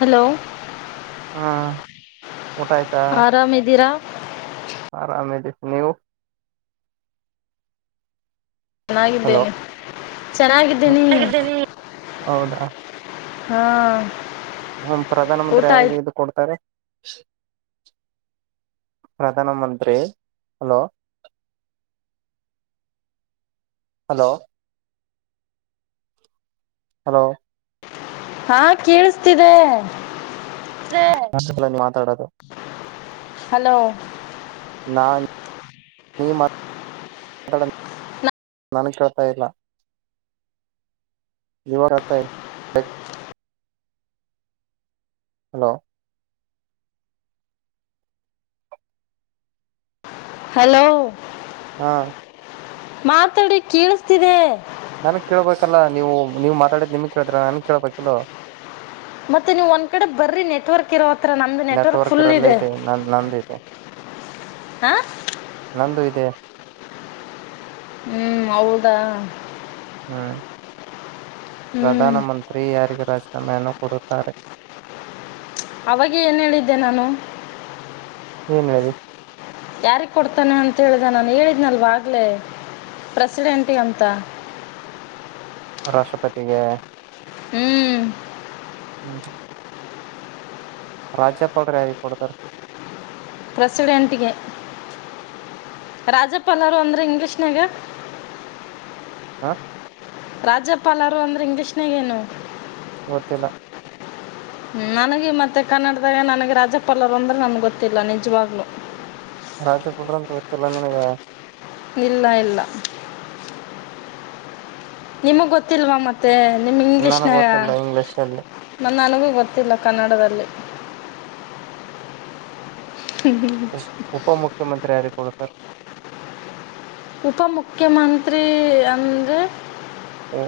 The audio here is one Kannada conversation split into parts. ಹಲೋ ಹಾಂ ಆರಾಮ್ ಇದ್ದೀರಾ? ಆರಾಮದ ನೀವು ಹಲೋ ಚೆನ್ನಾಗಿದ್ದೇನಿ ಹ್ಮ ಚೆನ್ನಾಗಿದ್ದನಿ. ಹೌದಾ ಹ್ಮ. ಹ್ಮ ಪ್ರಧಾನ ಮಂತ್ರಿ ಯಾರಿಗೆ ಇ ಕೊಡ್ತಾರಿ. ಪ್ರಧಾನಮಂತ್ರಿ ಹಲೋ ಹಲೋ ಹಲೋ ಹಾ ಕೇಳಿಸ್ತದೆ. ಮಾತಾಡೋದ. ಹಲೋ ನಾ ನೀ ಮ ದಡ ನನಗ ಕೇಳ್ತಾ ಇಲ್ಲ. ನಿವರತ್ತರಿ ಹಲೋ ಹಲೋ ಹಾ ಮಾತಾಡಿ ಕೇಳಿಸತಿದೆ. ನನ್ಗ ಕೇಳ್ಬೇಕಲ್ಲ ನೀವು ನೀವು ಮಾತಾಡಿದ್ ನಿಮ ಕೇಳಿದ್ರ ನನ್ಗ್ ಕೇಳ್ಬೇಕಿಲೋ. ಮತ್ತೆ ನೀವ ಒಂದ್ ಕಡೆ ಬರೀ ನೆಟ್ವರ್ಕ್ ಇರೋ ಹತ್ರ ನಮ್ದು ನೆಟ್ವರ್ಕ್ ಫುಲ್ ಇರಲ್ಲ ಇದೆ. ನ ನಂದು ಇದೆ ಹಾ ನಂದು ಇದೆ. ಹ್ಮ ಹೌದಾ ಹ್ಮ ಹ್ಮ್ ಪ್ರಧಾನ ಮಂತ್ರಿ ಯಾರಿಗೆ ರಾಜ ನಾಮೆಯನ್ನು ಕೊಡುತ್ತಾರೆ. ಅವಾಗೆ ಏನ್ ಹೇಳಿದ್ದೆ ನಾನು ಏನ್ ಹೇಳಿ. ಯಾರಿಗ ಕೊಡ್ತಾನೆ ಅಂತ ಹೇಳಿದೆ ನಾನು ಹೇಳಿದ್ನಲ್ವಾಗ್ಲೇ ಪ್ರೆಸಿಡೆಂಟ್ ಅಂತ ರಾಷ್ಟ್ರಪತಿಗೆ ಹ್ಮ. [inaudible] ರಾಜ್ಯಪಾಲರ ಯಾರಿಗ ಕೊಡ್ತಾರ. ಪ್ರೆಸಿಡೆಂಟ ಗೆ ರಾಜಪಾಲರು ಅಂದ್ರ ಇಂಗ್ಲಿಷ್ನಾಗ ಹಾ ರಾಜ್ಯಪಾಲರು ಅಂದ್ರ ಇಂಗ್ಲೀಷ್ನಾಗ ಏನು. ಒತ್ತಿಲ್ಲ. ಹ ನನಗೆ ಮತ್ತ ಕನ್ನಡದಾಗ ನನಗೆ ರಾಜಪಾಲರು ಅಂದ್ರೆ ನಮಗೆ ಗೊತ್ತಿಲ್ಲ ನಿಜವಾಗ್ಲು ರಾಜ್ಯಪಾಲರ ಅಂತ ಗೊತ್ತಿಲ್ಲ ನನಗ ಇಲ್ಲ ಇಲ್ಲ. ನಿಮಗ ಗೊತ್ತಿಲ್ವಾ ಮತ್ತೆ ನಿಮ್ ನನಗ್ ಇಂಗ್ಲಿಷ್ನಾಗ ಗೊತ್ತಿಲ್ಲ ಇಂಗ್ಲಿಷ್ ಅಲ್ಲಿ ಮ ನನಗೂ ಗೊತ್ತಿಲ್ಲ ಕನ್ನಡದಲ್ಲಿ ಉಪ ಮುುಖ್ಯಮಂತ್ರಿ ಯಾರಿಗೆ ಕೊಡತರ್ ಉಪ ಮುಖ್ಯಮಂತ್ರಿ ಅಂದ್ರೆ ಹ್ಮ.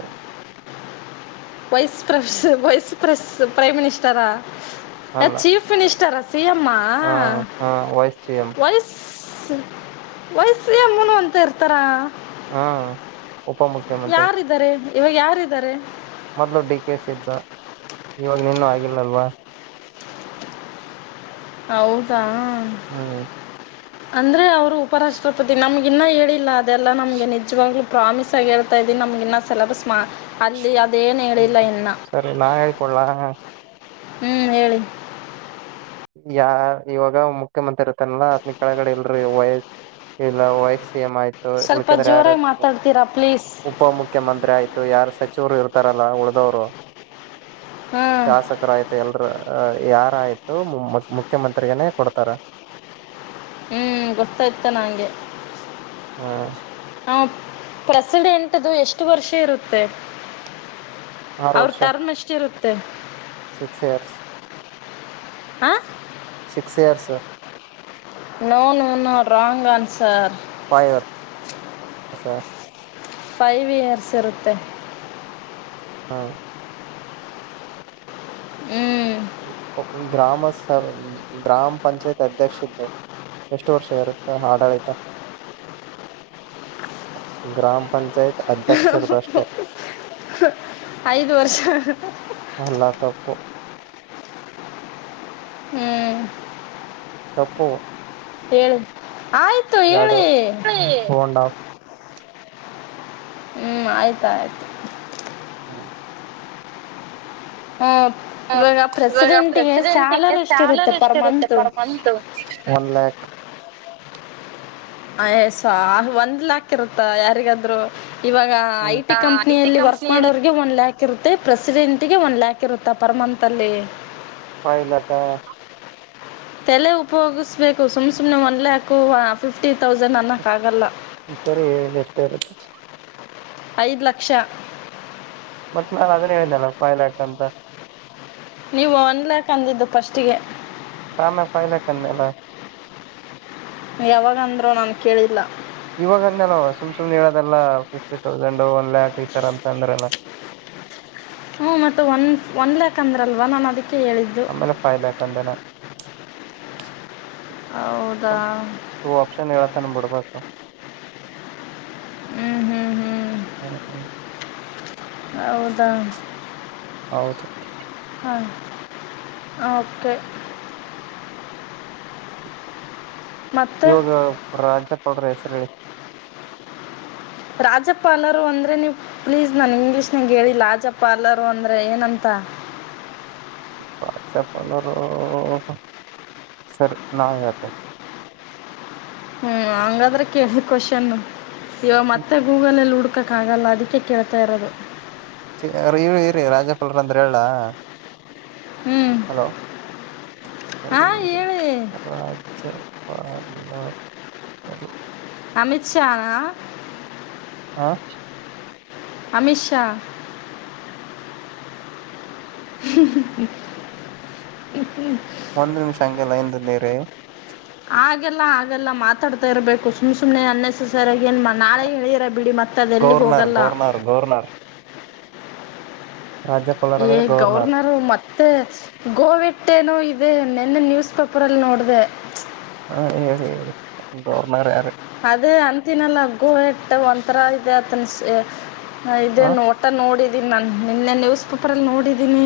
ವೈಸ್ ಪ್ರಸ್ ವೈಸ್ ಪ್ರೆ ಪ್ರೈಮ್ ಮಿನಿಸ್ಟರ ಅಲ್ಲ ಚೀಫ್ ಮಿನಿಸ್ಟರ್ ಸಿಎಮ್ಮ ಹ ಹ vice C M vice vice ಸಿಯಮ್ಮನು ಅಂತ ಇರ್ತಾರಾ. ಹಾ ಉಪ ಮುುಖ್ಯಮಂತ್ರಿ. ಯಾರಿದ್ದಾರೆ ಇವಾಗ ಯಾರಿದ್ದಾರೆ. ಮೊದ್ಲು ಡಿ ಕೆ ಸಿ ಇದ್ದ ಇವಾಗ ನಿನ್ನೂ ಆಗಿಲ್ಲಲ್ವಾ. ಹೌದಾ ಹ್ಮ್ ಅಂದ್ರೆ ಅವರು ಉಪರಾಷ್ಟ್ರಪತಿ ನಮ್ಗೆ ಇನ್ನೂ ಹೇಳಿಲ್ಲ ಅದೆಲ್ಲ ನಮಗೆ ನಿಜವಾಗ್ಲುೂ ಪ್ರಾಮಿಸ್ ಆಗಿ ಹೇಳ್ತಾ ಇದನಿ ನಮ್ಗೆ ಇನ್ನ ಸೆಲೆಬಸ್ ಮಾ ಅಲ್ಲಿದು ಹ್ಮ್ ಸರಿ ನಾ ಹೇಳ್ಕೊಲ್ಲಾ ಹ್ಮ್ ಹೇಳಿ ಯ ಇವಾಗ ಮುಖ್ಯಮಂತ್ರಿ ಇರ್ತಾನಲ್ಲ ಆತ್ನ ಕೆಳಗಡೆ ಇಲ್ರರಿ ವಯ್ಸ್ ಇಲ್ಲ ವಾಯ್ಸ್ ಸಿಯಮ ಆಯ್ತು ಸ್ವಲ್ಪ ಉಳ್ಕ್ಯದ್ರ ಯಾರು ಜೋರಾಗಿ ಇರ್ತ ಮಾತಾಡ್ತೀರಾ ಪ್ಲೀಸ್ ಉಪ ಮುುಖ್ಯಮಂತ್ರಿ ಆಯ್ತು ಯಾರ ಸಚಿವರು ಇರ್ತಾರಲ್ಲ ಉಳ್ದವರು ಹಾಂ ಶಾಸಕರ ಆಯ್ತ ಎಲ್ರ ಯಾರಾಯ್ತು ಮುಖ್ಯಮಂತ್ರಿಗನೆೇ ಕೊಡ್ತಾರ ಹ್ಮ್ ಗೊತ್ತಾಯ್ತ ನಂಗೆ ಹ್ಮ್ ಹ ಪ್ರೆಸಿಡೆಂಟದ್ದು ಎಷ್ಟು ವರ್ಷ ಇರುತ್ತೆ ಆರು ಅವ್ರ ವರ್ಷ ಟರ್ಮ್ ಅಷ್ಟಿರುತ್ತೆ ಸಿಕ್ಸ್ ಇಯರ್ಸ್ ಹ ಸಿಕ್ಸ್ ಇಯರ್ಸ್ ನೋ ನೋ ನ wrong answer five year five years ಇರುತ್ತೆ ಹಾ ಹ್ಞೂ ಸ ಗ್ರಾಮ ಪಂಚಾಯತ್ ಅಧ್ಯಕ್ಷ ಇದ್ದು ಎಷ್ಟು ವರ್ಷ ಇರುತ್ತೆ ಆಡಳಿತ ಗ್ರಾಮ ಪಂಚಾಯತ್ ಅಧ್ಯಕ್ಷರದು ಅಷ್ಟೇ ಐದು ವರ್ಷ ಅಲ್ಲಾ ತಪ್ಪು ಹ್ಮ್ ತಪ್ಪು ಹೇಳಿ ಆಯ್ತು ಎರಡು ಹೇಳಿ ಒನ್ ಆಫ್ ಹ್ಮ್ ಆಯ್ತ ಆಯ್ತು ಹೌ ಹ ಹ ಇವಾಗ ಇವಾಗ ಪ್ರೆಸಿಡೆಂಟಿಗೆ ಪ್ರೆಸಿಡೆಂಟಗೆ ಸ್ಯಾಲರಿ ಎಷ್ಟಿರುತ್ತೆ ಸ್ಯಾಲರಿ ಎಷ್ಟ ಪರ್ ಇರುತ್ತೆ month per month one lakh ಆಯಸ ಆ ಒಂದ್ ಲಾಕ್ ಇರುತ್ತ ಯಾರಿಗಾದ್ರು ಇವಾಗ ಐ ಟಿ ಐ ಟಿ ಕಂಪ್ನಿಯಲ್ಲಿ ವರ್ಕ್ ಕಂಪ್ನಿಯಲ್ಲಿ ಮಾಡೋಗೆ ಒನ್ ಲ್ಯಾಕ್ ಇರುತ್ತೆ ಪ್ರೆಸ್ ಎರಿಂಟಿಗೆ ಒಂದು ಲ್ಯಾಕ್ ಇರುತ್ತಾ ಪರ್ ಮಂತಲ್ಲಿ ಫೈವ್ ಲ್ಯಾಕ್ ತಲೆ ಉಪಯೋಗಿಸ್ಬೇಕು ಸುಮ್ ಸುಮ್ನೆ ಒನ್ ಲ್ಯಾಕು ಫಿಫ್ಟಿ ತೌಸಂಡ್ ಅನ್ನೋಕ್ ಆಗಲ್ಲ ಸರಿ ಎಷ್ಟೇ ಇರುತ್ತ ಐದು ಲಕ್ಷ ಮತ್ತ ನಾನ್ ಅದನ್ನ ಹೇಳಿದ್ನಲ ಫೈವ ಲ್ಯಾಕ್ಸ ಅಂತ ನೀವು ಒನ್ ಲ್ಯಾಕ್ ಅಂದಿದ್ದು ಫಸ್ಟ್ಗೆ ತಾನ ಪಾಯಲ್ಲ ಕನ್ನಲ್ಲ ಯಾವಾಗಂದ್ರರು ನಾನನ್ ಕೇಳಿಲ್ಲ ಇವಾಗ ಅಂದಲ್ವ ಸುಮ್ ಸುಮ್ ಹೇಳೋದೆಲ್ಲಾ ಫಿಫ್ಟಿ ತೌಸಂಡ್ ಒನ್ ಲ್ಯಾಕ್ ಈತರ ಅಂತ ಅಂದ್ರಲ್ಲ [inaudible] ಹ್ಮ್ ಮತ್ತೆ ಒಂದ ಒನ್ ಲ್ಯಾಕ್ ಅಂದ್ರಲ್ವಾ ನಾನನ್ ಅದಿ ಅಮ್ಮನ ಪಾಯಲ ಕಂದನ ಹೌದಾ ಆಪ್ಷನ್ ಹೇಳತ ನಮ ಬಿಡ್ಬೇಕು ಹ್ಮ್ ಹ್ಮ್ ಹ್ಮ್ ಹ್ಮ ಹ್ಮ್ ಹೌದ ಹೌದು ಹಾ ಹ್ಹಾ ಓಕೆ. ಮತ್ತು ಇವಾಗ ರಾಜ್ಯಪಾಲ್ರ ಹೆಸರು ಹೇಳಿ. ರಾಜ್ಯಪಾಲರು ಅಂದ್ರೆ ನೀವು ಪ್ಲೀಸ್ ನನ್ ಇಂಗ್ಲೀಷ್ನಾಗ ಹೇಳಿ ರಾಜ್ಯಪಾಲರು ಅಂದ್ರೆ ಏನಂತ. ರಾಜ್ಯಪಾಲರು. ಸರಿ ನಾಳೆ ಹೇಳ್ತೀನಿ. ಹ್ಮ್ ಹಂಗಾದ್ರೆ ಕೇಳಿ ಕ್ವೆಶ್ಚನ್ ಇವಾಗ ಮತ್ತೆ ಗೂಗಲ್ ನಲ್ಲಿ ಹುಡ್ ಕ್ಕಾಗಲ್ಲ ಅದಕ್ಕೆ ಕೇಳ್ತಾ ಇರೋದು. ಇವ ಇರಿ ಇರಿ ರಾಜ್ಯಪಾಲರು ಅಂದ್ರೆ ಹೇಳ. ಹ್ಮ್ ತಡಿ ಇರಿ ರಾ ಜ್ಯಾ ಪಾ ಲ ರು ಹ್ಹ ಅಮಿತ್ ಶಾ ನ. ಹಾ ಅಮಿತ ಶಾ. [inaudible] ಒಂದ್ ನಿಮಿಷ ಹಂಗೆ ಲೈನ್ದಲ್ಲಿ ಇರಿ. ಹಾಗೆಲ್ಲ ಆಗಲ್ಲ ಮಾತಾಡ್ತಾ ಇರ್ಬೇಕು ಸುಮ್ ಸುಮ್ನೆ ಅನ್ನೆಸಸರಿ ಏನ್ ನಾಳೆ ಹೇಳಿರಿ ಬಿಡಿ ಮತ್ತ. ಮತ್ತದು ಎಲ್ಲಿಗೂ ಗೌರ್ನರ್ ಹೋಗಲ್ಲ. ಗೌರ್ನರ್ ಗೌರ್ನರ್ ರಾಜ್ಯಪಾಲರ್ ಏ ಅಂದ್ರೆ ಗೌರ್ನರ್ ಗವರ್ನರ್ ಮತ್ತೆ ಗೋವಿ ಮತ್ತೇನೋ ಇದೆ ನಿನ್ನೆ ನ್ಯೂಸ್ ಪೇಪರಲ್ಲಿ ನೋಡ್ದೆ. ಹಾ ಹೇಳಿ ಗವರ್ನರ್ ಯಾರು. ಅದೇ ಅಂತಿನಲ್ಲ ಗೋ ಇಟ್ಟ ಒಂಥರಾ ಇದೆ ಅತನ್ಸ ಹ್ಹ್ ಇದೇ ಹ ನೋಡ್ತಾ ನೋಡಿ. ಇದ ನಾನು ನಿನ್ನೆ ನ್ಯೂಸ್ ಪೇಪರ್ ಅಲ್ಲಿ ನೋಡಿದ್ದೀನಿ.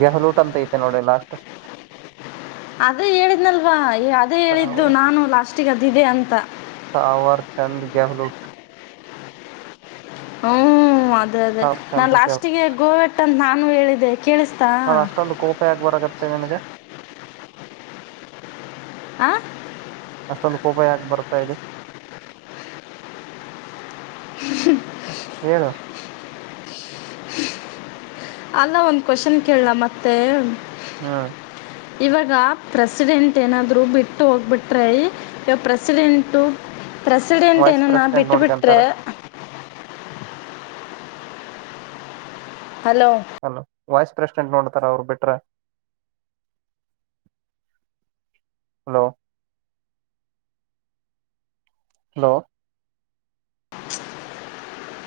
ಗೆಹಲೂಟ್ ಅಂತ ಐತೆ ನೋಡು ಲಾಸ್ಟ್ ಅದೇ ಹೇಳಿದ್ನಲ್ವಾ ಅದೇ ಹೇಳಿದ್ದು ನಾನು ಲಾಸ್ಟಿಗೆ ಅದಿದೆ ಅಂತ. ತಾವರ ಚಂದ ಗೆಹಲೂಕ. ಹ್ಮ್ ಅದೇ ಅದೇ ತಾವರ್ ನಾ ಚಂದ್ ಅದ್ ಲಾಸ್ಟಿಗೆ ಗೋವೆಟ್ಟ ಅಂತ ನಾನು ಹೇಳ್ದೆ. ಅಲ ಅಷ್ಟೊಂದು ಕೋಪ ಯಾಕ್ ಬರಗತ್ತೆ ನಿನಗೆ. ಆ ಅಷ್ಟೊಂದು ಕೋಪ ಯಾಕ ಬರ್ತಾ ಇದೆ. ಹ್ಮ ಏನು. ಅಲ್ಲ ಒಂದ್ ಕ್ವಶನ್ ಕೇಳಲ ಮತ್ತೆ. ಹ್ಮ್ ಇವಾಗ ಪ್ರೆಸಿಡೆಂಟ್ ಏನಾದ್ರು ಬಿಟ್ಟು ಹೋಗ್ಬಿಟ್ರೆ ಇವ ಪ್ರೆಸಿಡೆಂಟ್. ಪ್ರೆಸಿಡೆಂಟ್ ವೈಸ್ ಏನನ ಪ್ರೆಸಿಡೆಂಟ್ ಬಿಟ್ಟಬಿಟ್ರೆ. ನೋಡ್ಕೊಂತಾರ ಹಲೋ ಅಲೋ ವೈಸ್ ಪ್ರೆಸಿಡೆಂಟ್ ನೋಡ್ತಾರ ಅವರು ಬಿಟ್ರಾ. ಹಲೋ ಹಲೋ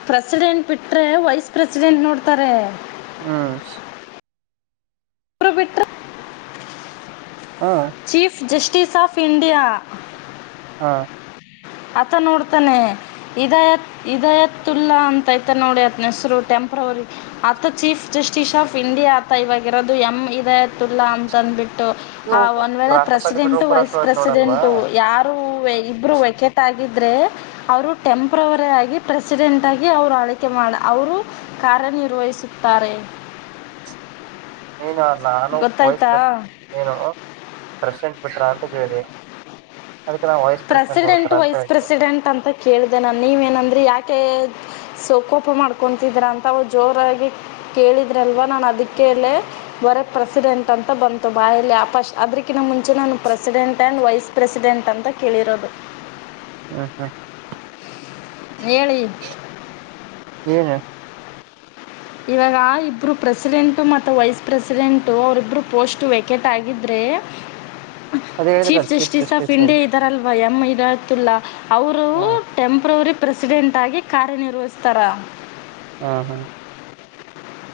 ಪ್ರೆಸಿಡೆಂಟ್ ಬಿಟ್ರೆ ವೈಸ್ ಪ್ರೆಸಿಡೆಂಟ್ ನೋಡ್ತಾರೆ. ಹ್ಮ ಇಬ್ರು ಬಿಟ್ರೆ. ಹ ಚೀಫ್ ಜಸ್ಟಿಸ್ ಆಫ್ ಇಂಡಿಯಾ. ಹಾ ಆತ ನೋಡ್ತಾನೆ. ಇದತ್ ಇದಯತೂಲ್ಲಾ ಅಂತ ಐತಿ ನೋಡಿ ಅತ್ನ ಹೆಸರು ಟೆಂಪ್ರರಿ ಅತ ಚೀಫ್ ಜಸ್ಟಿಸ್ ಆಫ್ ಇಂಡಿಯಾ ಅತ ಇವಾಗ ಇರೋದು ಎಮ್ ಇ ಇತ್ತುಲ್ಲಾ ಅಂತ ಅಂದ್ಬಿಟ್ಟು. ಇವು ಆ ಒಂದ್ ವೇಳೆ ರಾಷ್ಟ್ರಪತಿ ಬಿಟ್ರೆ ಪ್ರೆಸಿಡೆಂಟು ವೈಸ್ ಉಪರಾಷ್ಟ್ರಪತಿ ನೋಡಲ್ವಾ ಪ್ರೆಸಿಡೆಂಟು ಯಾರು ಇಬ್ರು ವೇಕೆ ಆಗಿದ್ದರೆ ಅವರು ಟೆಂಪ್ರವರಿ ಆಗಿ ಪ್ರೆಸಿಡೆಂಟ್ ಆಗಿ ಅವರು ಆಳಿವಿಕೆ ಮಾಡ ಅವರು ಕಾ ಕಾರ್ಯನಿರ್ವಹಿಸುತ್ತಾರೆ. ಏನು ನಾನುಯ ವಾಯ್ಸ್ ಗೊತ್ತಾಯ್ತಾ ಪ್ರೆಸಿಡೆಂಟ್ ನೀಏನು ಪ್ರಶಟ್ ಪಟ್ರಾಂತ [unintelligible] ಪ್ರೆಸಿಡೆಂಟ್ ವೈಸ್ ಪ್ರೆಸಿಡೆಂಟ್ ಅಂತ ಕೇಳಿದೆ ನಾನ್ ನೀವ ಏನಂದ್ರೆ ಯಾಕೆ ಸೋಕೋಪ ಮಾಡ್ಕೊತಿದ್ರ ಅಂತ ಅವ ಜೋರಾಗಿ ಕೇಳಿದ್ರಲ್ವಾ ನಾನು ಅದಕ್ಕೆ ಎಲ್ಲ ಹೊರಗ ಪ್ರೆಸಿಡೆಂಟ್ ಅಂತ ಬಂತು ಬಾಯಲ್ಲಿಪ ಅದಕಿಂತ ಮುಂಚೆ ನಾನು ಪ್ರೆಸಿಡೆಂಟ್ ಅಂಡ್ ವೈಸ್ ಪ್ರೆಸಿಡೆಂಟ್ ಅಂತ ಕೇಳಿರೋದು. ಹ್ಮ ಹಾ ಹೇಳಿ ನಿನ್ [unintelligible] ಇವಾಗ ಆ ಇಬ್ರು ಪ್ರೆಸಿಡೆಂಟ್ ಮತ್ ವೈಸ್ ಪ್ರೆಸಿಡೆಂಟ್ ಅವರಿಬ್ರು ಪೋಸ್ಟ್ ವೆೇಕೆಟ್ ಆಗಿದ್ರೆ. ಸೇ ಅದೇ ಚೀಫ್ ಜಸ್ಟಿಸ್ ಆಫ್ ಇಂಡಿಯಾ ಇದ್ದಾರಲ್ವಾ ಎಮ್ ಇರತುಲ್ಲಾ ಅವರು ಹಾ ಟೆಂಪ್ರವರಿ ಪ್ರೆಸಿಡೆಂಟಾಗಿ ಕಾರ್ಯನಿರ್ವಹಿಸ್ತಾರಾ. ಹ್ಮ ಹ್ಮ್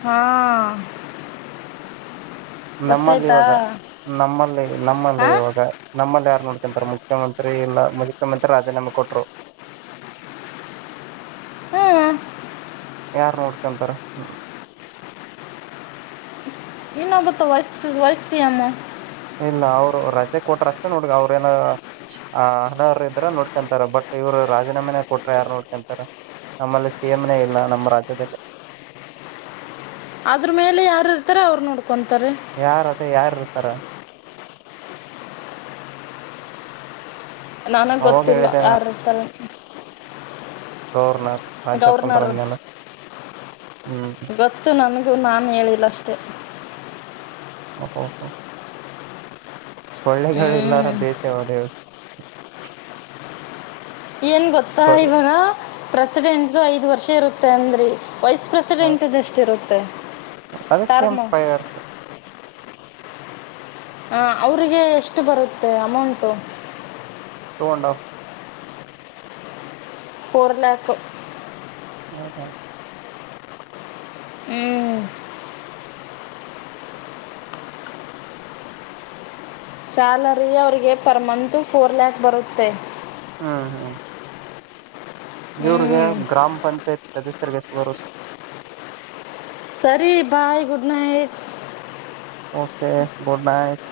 ಹಾ ನಮ್ಮಲ್ಲಿ ಇವಾಗ ನಮ್ಮಲ್ಲಿ ನಮ್ಮಲ್ಲೇ ಹಾಂ ಇವಾಗ ನಮ್ಮಲ್ಲಿ ಯ ನೋಡ್ಕಂತಾರ ಮುಖ್ಯಮಂತ್ರಿ ಇಲ್ಲ ಮುಖ್ಯಮಂತ್ರಿ ರಾಜೀನಾಮೆ ಕೊಟ್ರು. [unintelligible] ಹ್ಮ್ ಯಾರ್ ನೋಡ್ಕಂತಾರ ಹ್ಮ ಇನ್ನೊಬತ್ತ ವಯಸ್ಸ ವಯಸ್ಸ ಎಮ್ ಇಲ್ಲ ಅವ್ರು ರಜೆ ಕೊಟ್ರ ಅಷ್ಟೇ ನೋಡ್ ಅವ್ರೇಏನ ಆ ಅನರ ಇದ್ರ ನೋಡ್ಕೊಂತಾರ ಬಟ್ ಇವ್ರು ರಾಜೀನಾಮೆನೇ ಕೊಟ್ರ ಯಾರ್ ನೋಡ್ಕಂತಾರ ನಮ್ಮಲ್ಲಿ ಸಿಎಂನೆೇ ಇಲ್ಲ ನಮ್ಮ ರಾಜ್ಯದಲ್ಲಿ [unintelligible] ಅದ್ರ ಮೇಲೆ ಯಾರು ಇರ್ತಾರ ಅವ್ರ ನೋಡ್ ಯಾರದ ಯಾರ್ ಇರ್ತಾರ ನಾನಗ ಅವಾಗ ಗೊತ್ತಿಲ್ಲ ಹೇಳಿದೆ ಯಾರು ಇರ್ತಾರ ಗೌರ್ನರ್ ರಾಜ್ಯಪಾಲ್ರನ್ನಾನ ಹ್ಮ್ ಇದು ನಾನು ಹೇಳಿಲ್ಲ ಅಷ್ಟೇ. ಹ ಹ ಸೊಳ್ಳೆಗಳ ಹ್ಞೂ ಇಲ್ಲಾರದ ದೇಶ ಯಾವ್ದ್ ಹೇಳು ಏನ್ ಗೊತ್ತಾ ಸೊಳ್ಳೆ ಇವಾಗ ಪ್ರೆಸಿಡೆಂಟದ ಐದು ವರ್ಷ ಇರುತ್ತೆ ಅಂದ್ರರಿ. ವೈಸ್ ಹ ಪ್ರೆಸಿಡೆಂಟ್ ದ ಎಷ್ಟ ಇರುತ್ತೆ ಅದೇ ಸೇಮ್ ಫೈವ್ ಇರ್ಸ್ ಹ ಅವ್ರರಿಗೆ ಎಷ್ಟು ಬರುತ್ತೆ amount two and of four lakh ಹೌದಾ [inaudible] ಹ್ಮ್ ಸ್ಯಾಲರಿ ಅವರಿಗೆ ಪರ ಮಂತು ಫೋರ್ ಲ್ಯಾಕ್ ಬರುತ್ತೆ. ಹ್ಮ ಹಾ ಇವರಿಗೆ ಹ್ಞೂ ಗ್ರಾಮ ಪಂಚಾಯತ ಸದಸ್ಯರಿಗೆಷ್ಟ ಬರುತ್ತೆ ಸರಿ bye good night okay good night